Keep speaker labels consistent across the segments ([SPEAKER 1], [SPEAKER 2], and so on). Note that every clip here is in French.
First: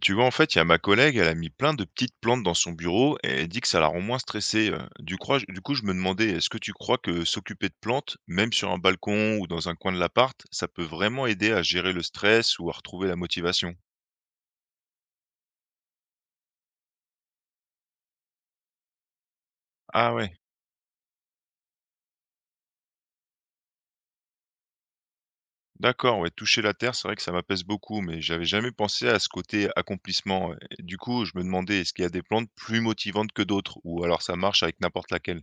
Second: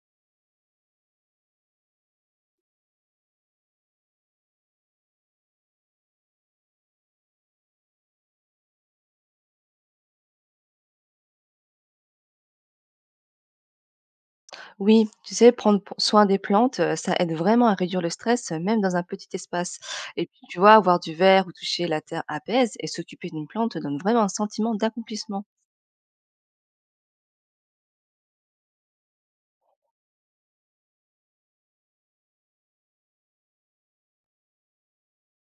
[SPEAKER 1] Tu vois, en fait, il y a ma collègue, elle a mis plein de petites plantes dans son bureau et elle dit que ça la rend moins stressée. Du coup, je me demandais, est-ce que tu crois que s'occuper de plantes, même sur un balcon ou dans un coin de l'appart, ça peut vraiment aider à gérer le stress ou à retrouver la motivation?
[SPEAKER 2] Oui, tu sais, prendre soin des plantes, ça aide vraiment à réduire le stress, même dans un petit espace.
[SPEAKER 1] Ah
[SPEAKER 2] Et
[SPEAKER 1] ouais,
[SPEAKER 2] puis, tu vois, avoir du verre ou toucher la terre apaise et s'occuper d'une plante donne vraiment un sentiment d'accomplissement.
[SPEAKER 1] d'accord, ouais, toucher la terre, c'est vrai que ça m'apaise beaucoup, mais j'avais jamais pensé à ce côté accomplissement. Ouais. Et du coup, je me demandais, est-ce qu'il y a des plantes plus motivantes que d'autres ou alors ça marche avec n'importe laquelle?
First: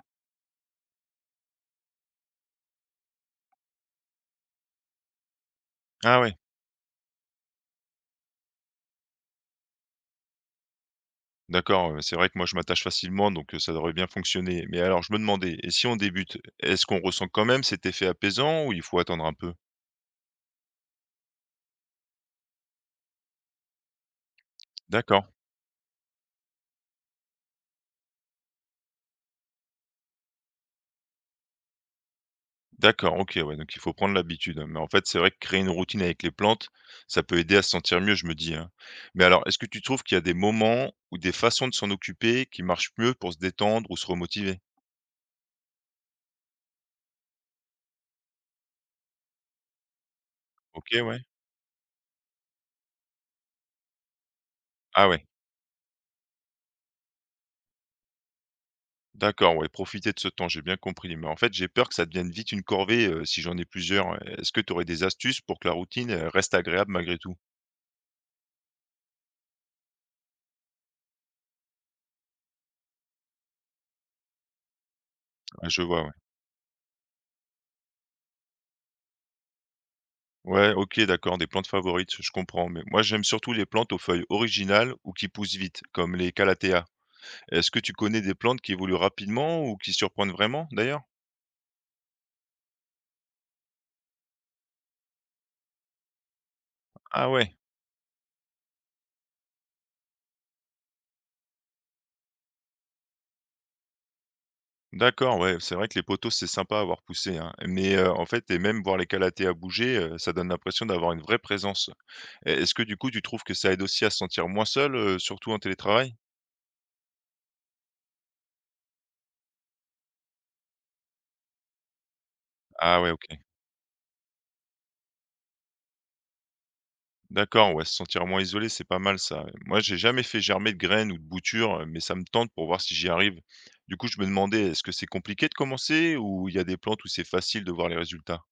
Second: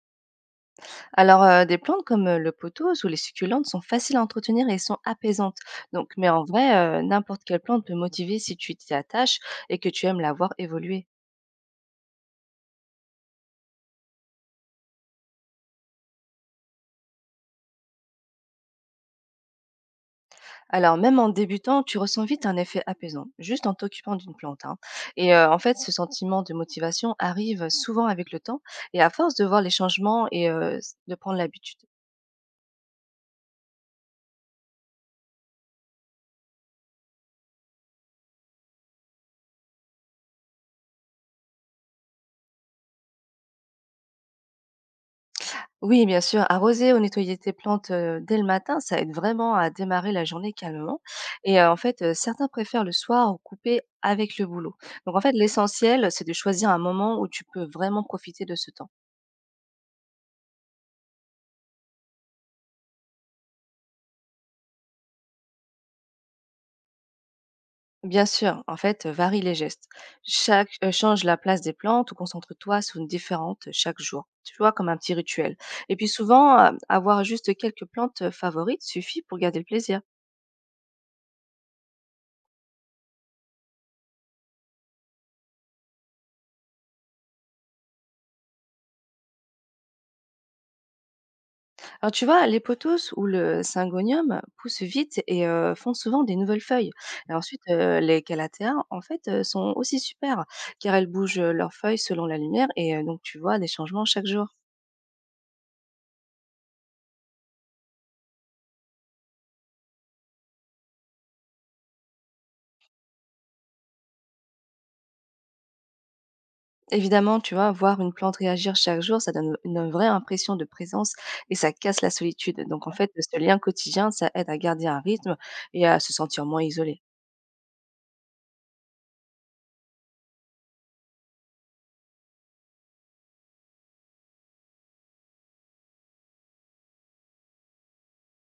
[SPEAKER 2] Alors, des plantes comme le pothos ou les succulentes sont faciles à entretenir et sont apaisantes. Donc,
[SPEAKER 1] Ah
[SPEAKER 2] mais
[SPEAKER 1] ouais.
[SPEAKER 2] en vrai, n'importe quelle plante peut motiver si tu t'y attaches et que tu aimes la voir évoluer.
[SPEAKER 1] D'accord, c'est vrai que moi je m'attache facilement donc ça devrait bien fonctionner. Mais alors je me demandais, et si on débute, est-ce qu'on ressent quand même cet effet apaisant ou il faut attendre un peu?
[SPEAKER 2] Alors, même en débutant, tu ressens vite un effet apaisant, juste en t'occupant d'une plante, hein.
[SPEAKER 1] D'accord,
[SPEAKER 2] Et en fait, ce sentiment de motivation arrive souvent avec le temps et à force de voir les changements et de prendre l'habitude.
[SPEAKER 1] d'accord, OK, ouais, donc il faut prendre l'habitude. Hein. Mais en fait, c'est vrai que créer une routine avec les plantes, ça peut aider à se sentir mieux, je me dis, hein. Mais alors, est-ce que tu trouves qu'il y a des moments ou des façons de s'en occuper qui marchent mieux pour se détendre ou se remotiver?
[SPEAKER 2] Oui, bien sûr, arroser ou nettoyer tes plantes dès le matin, ça aide vraiment à démarrer la journée calmement.
[SPEAKER 1] OK, ouais.
[SPEAKER 2] Et en fait, certains préfèrent le soir ou couper avec le boulot.
[SPEAKER 1] Ah
[SPEAKER 2] Donc en
[SPEAKER 1] ouais.
[SPEAKER 2] fait, l'essentiel, c'est de choisir un moment où tu peux vraiment profiter de ce temps.
[SPEAKER 1] D'accord, ouais, profiter de ce temps, j'ai bien compris. Mais en fait, j'ai peur que ça devienne vite une corvée si j'en ai plusieurs. Hein. Est-ce que tu aurais des astuces pour que la routine reste agréable malgré tout?
[SPEAKER 2] Bien sûr, en fait, varie les gestes. Change la place des plantes ou concentre-toi sur une différente chaque jour. Tu vois, comme un petit rituel.
[SPEAKER 1] Ah, je
[SPEAKER 2] Et
[SPEAKER 1] vois,
[SPEAKER 2] puis
[SPEAKER 1] ouais.
[SPEAKER 2] souvent, avoir juste quelques plantes favorites suffit pour garder le plaisir.
[SPEAKER 1] Ouais, ok, d'accord, des plantes favorites, je comprends. Mais moi, j'aime surtout les plantes aux feuilles originales ou qui poussent vite, comme les Calathea. Est-ce que tu connais des plantes qui évoluent rapidement ou qui surprennent vraiment, d'ailleurs?
[SPEAKER 2] Alors tu vois, les pothos ou le syngonium poussent vite et font souvent des nouvelles feuilles.
[SPEAKER 1] Ah
[SPEAKER 2] Et
[SPEAKER 1] ouais,
[SPEAKER 2] ensuite, les calatéas, en fait, sont aussi super car elles bougent leurs feuilles selon la lumière et donc tu vois des changements chaque jour.
[SPEAKER 1] d'accord, ouais, c'est vrai que les poteaux, c'est sympa à voir pousser, hein. Mais en fait, et même voir les Calathea bouger, ça donne l'impression d'avoir une vraie présence. Et est-ce que du coup, tu trouves que ça aide aussi à se sentir moins seul, surtout en télétravail?
[SPEAKER 2] Évidemment, tu vois, voir une plante réagir chaque jour, ça donne une vraie impression de présence et ça casse la solitude. Donc en
[SPEAKER 1] Ah
[SPEAKER 2] fait,
[SPEAKER 1] ouais, OK.
[SPEAKER 2] ce lien quotidien, ça aide à garder un rythme et à se sentir moins isolé.
[SPEAKER 1] D'accord, ouais, se sentir moins isolé, c'est pas mal ça. Moi, j'ai jamais fait germer de graines ou de boutures, mais ça me tente pour voir si j'y arrive. Du coup, je me demandais, est-ce que c'est compliqué de commencer ou il y a des plantes où c'est facile de voir les résultats?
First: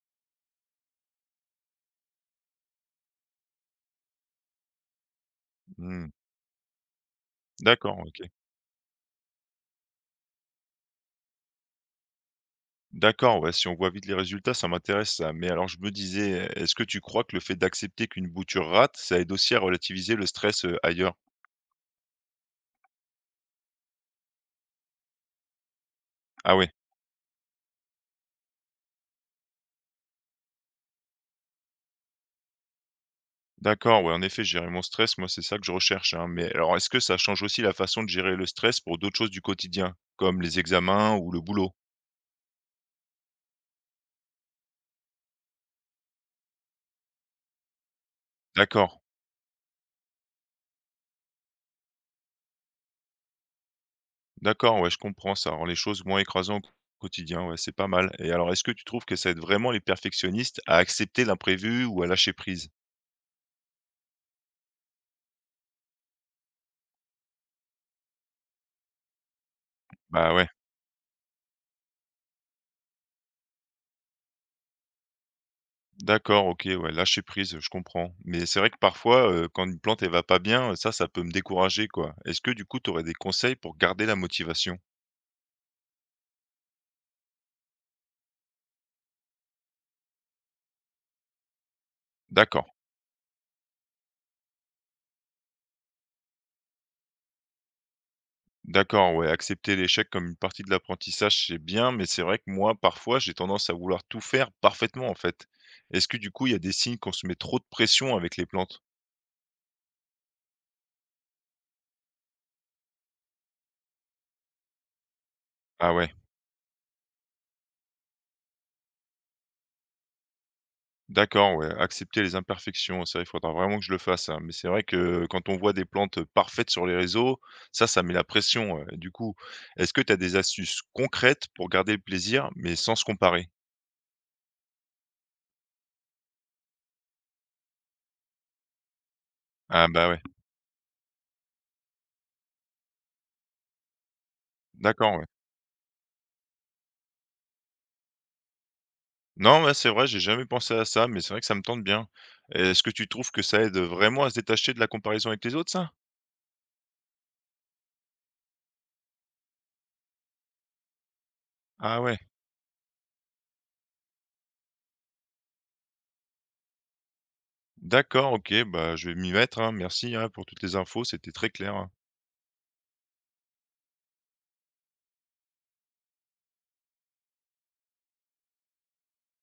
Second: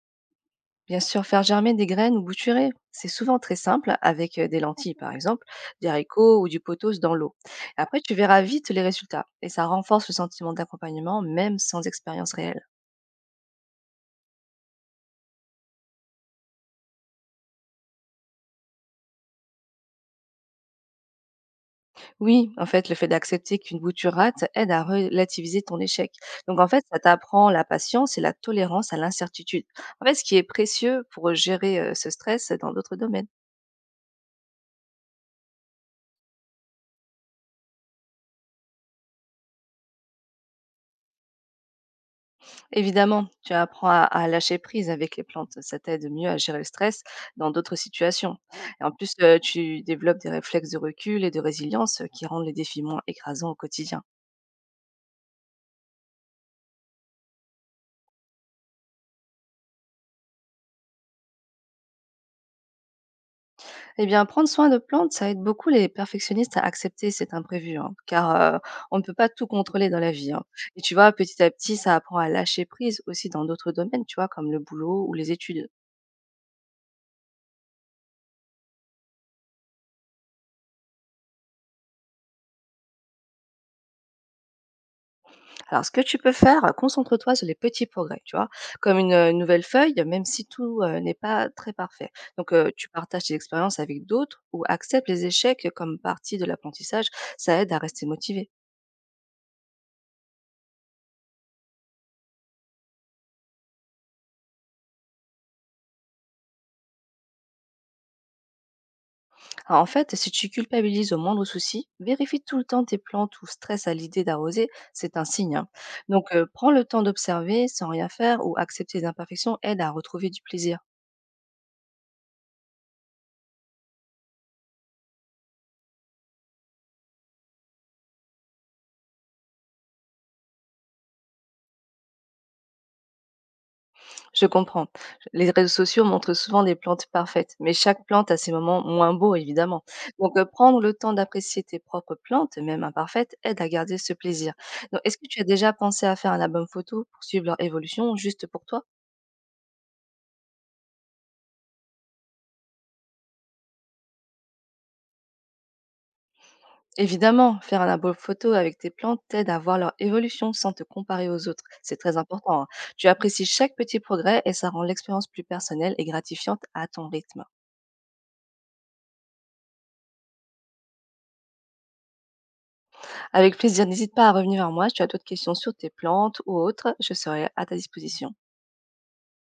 [SPEAKER 2] Bien sûr, faire germer des graines ou bouturer, c'est souvent très simple avec des lentilles par exemple, des
[SPEAKER 1] Mmh,
[SPEAKER 2] haricots ou du pothos dans l'eau. Après,
[SPEAKER 1] d'accord,
[SPEAKER 2] tu
[SPEAKER 1] OK.
[SPEAKER 2] verras vite les résultats et ça renforce le sentiment d'accompagnement même sans expérience réelle.
[SPEAKER 1] D'accord, ouais, si on voit vite les résultats, ça m'intéresse ça. Mais alors je me disais, est-ce que tu crois que le fait d'accepter qu'une bouture rate, ça aide aussi à relativiser le stress, ailleurs?
[SPEAKER 2] Oui, en fait, le fait d'accepter qu'une bouture rate aide à relativiser ton échec.
[SPEAKER 1] Ah
[SPEAKER 2] Donc, en
[SPEAKER 1] ouais.
[SPEAKER 2] fait, ça t'apprend la patience et la tolérance à l'incertitude. En fait, ce qui est précieux pour gérer ce stress dans d'autres domaines.
[SPEAKER 1] D'accord, ouais, en effet, gérer mon stress, moi, c'est ça que je recherche, hein. Mais alors, est-ce que ça change aussi la façon de gérer le stress pour d'autres choses du quotidien, comme les examens ou le boulot?
[SPEAKER 2] Évidemment, tu apprends à lâcher prise avec les plantes. Ça t'aide mieux à gérer le stress dans d'autres situations. Et
[SPEAKER 1] D'accord,
[SPEAKER 2] en plus, tu développes des réflexes de recul et de résilience qui rendent les défis moins écrasants au quotidien.
[SPEAKER 1] d'accord, ouais, je comprends ça. Alors, les choses moins écrasantes au quotidien, ouais, c'est pas mal. Et alors, est-ce que tu trouves que ça aide vraiment les perfectionnistes à accepter l'imprévu ou à lâcher prise?
[SPEAKER 2] Eh bien, prendre soin de plantes, ça aide beaucoup les perfectionnistes à accepter cet imprévu, hein, car on ne peut pas tout contrôler dans la vie,
[SPEAKER 1] Bah
[SPEAKER 2] hein.
[SPEAKER 1] ouais,
[SPEAKER 2] Et tu vois, petit à petit, ça apprend à lâcher prise aussi dans d'autres domaines, tu vois, comme le boulot ou les études.
[SPEAKER 1] d'accord, ok, ouais, lâcher prise, je comprends. Mais c'est vrai que parfois, quand une plante, elle va pas bien, ça peut me décourager, quoi. Est-ce que du coup, tu aurais des conseils pour garder la motivation?
[SPEAKER 2] Alors, ce que tu peux faire, concentre-toi sur les petits progrès, tu vois, comme une nouvelle feuille, même si tout n'est pas très parfait. Donc,
[SPEAKER 1] D'accord.
[SPEAKER 2] tu partages tes expériences avec d'autres ou acceptes les échecs comme partie de l'apprentissage, ça aide à rester motivé.
[SPEAKER 1] D'accord, ouais, accepter l'échec comme une partie de l'apprentissage, c'est bien, mais c'est vrai que moi, parfois, j'ai tendance à vouloir tout faire parfaitement, en fait. Est-ce que du coup, il y a des signes qu'on se met trop de pression avec les plantes?
[SPEAKER 2] Alors, en fait, si tu culpabilises au moindre souci, vérifie tout le temps tes plantes ou stress à l'idée d'arroser, c'est un signe, hein.
[SPEAKER 1] Ah ouais,
[SPEAKER 2] Donc, prends le temps d'observer sans rien faire ou accepter les imperfections aide à retrouver du plaisir.
[SPEAKER 1] d'accord, ouais, accepter les imperfections, ça, il faudra vraiment que je le fasse, hein. Mais c'est vrai que quand on voit des plantes parfaites sur les réseaux, ça met la pression. Ouais. Du coup, est-ce que tu as des astuces concrètes pour garder le plaisir, mais sans se comparer?
[SPEAKER 2] Je comprends. Les réseaux sociaux montrent souvent des plantes parfaites, mais chaque plante a ses moments moins beaux, évidemment.
[SPEAKER 1] Ah bah ouais,
[SPEAKER 2] Donc, prendre le temps d'apprécier tes propres plantes, même imparfaites, aide à garder ce plaisir. Donc, est-ce
[SPEAKER 1] d'accord, ouais.
[SPEAKER 2] que tu as déjà pensé à faire un album photo pour suivre leur évolution juste pour toi?
[SPEAKER 1] Non, ouais, c'est vrai, j'ai jamais pensé à ça, mais c'est vrai que ça me tente bien. Est-ce que tu trouves que ça aide vraiment à se détacher de la comparaison avec les autres, ça?
[SPEAKER 2] Évidemment, faire un album photo avec tes plantes t'aide à voir leur évolution sans te comparer aux autres. C'est
[SPEAKER 1] Ah
[SPEAKER 2] très
[SPEAKER 1] ouais,
[SPEAKER 2] important, hein. Tu apprécies chaque petit progrès et ça rend l'expérience plus personnelle et gratifiante à ton rythme.
[SPEAKER 1] d'accord, ok, bah je vais m'y mettre, hein. Merci hein, pour toutes les infos, c'était très clair. Hein.
[SPEAKER 2] Avec plaisir, n'hésite pas à revenir vers moi si tu as d'autres questions sur tes plantes ou autres, je serai à ta disposition.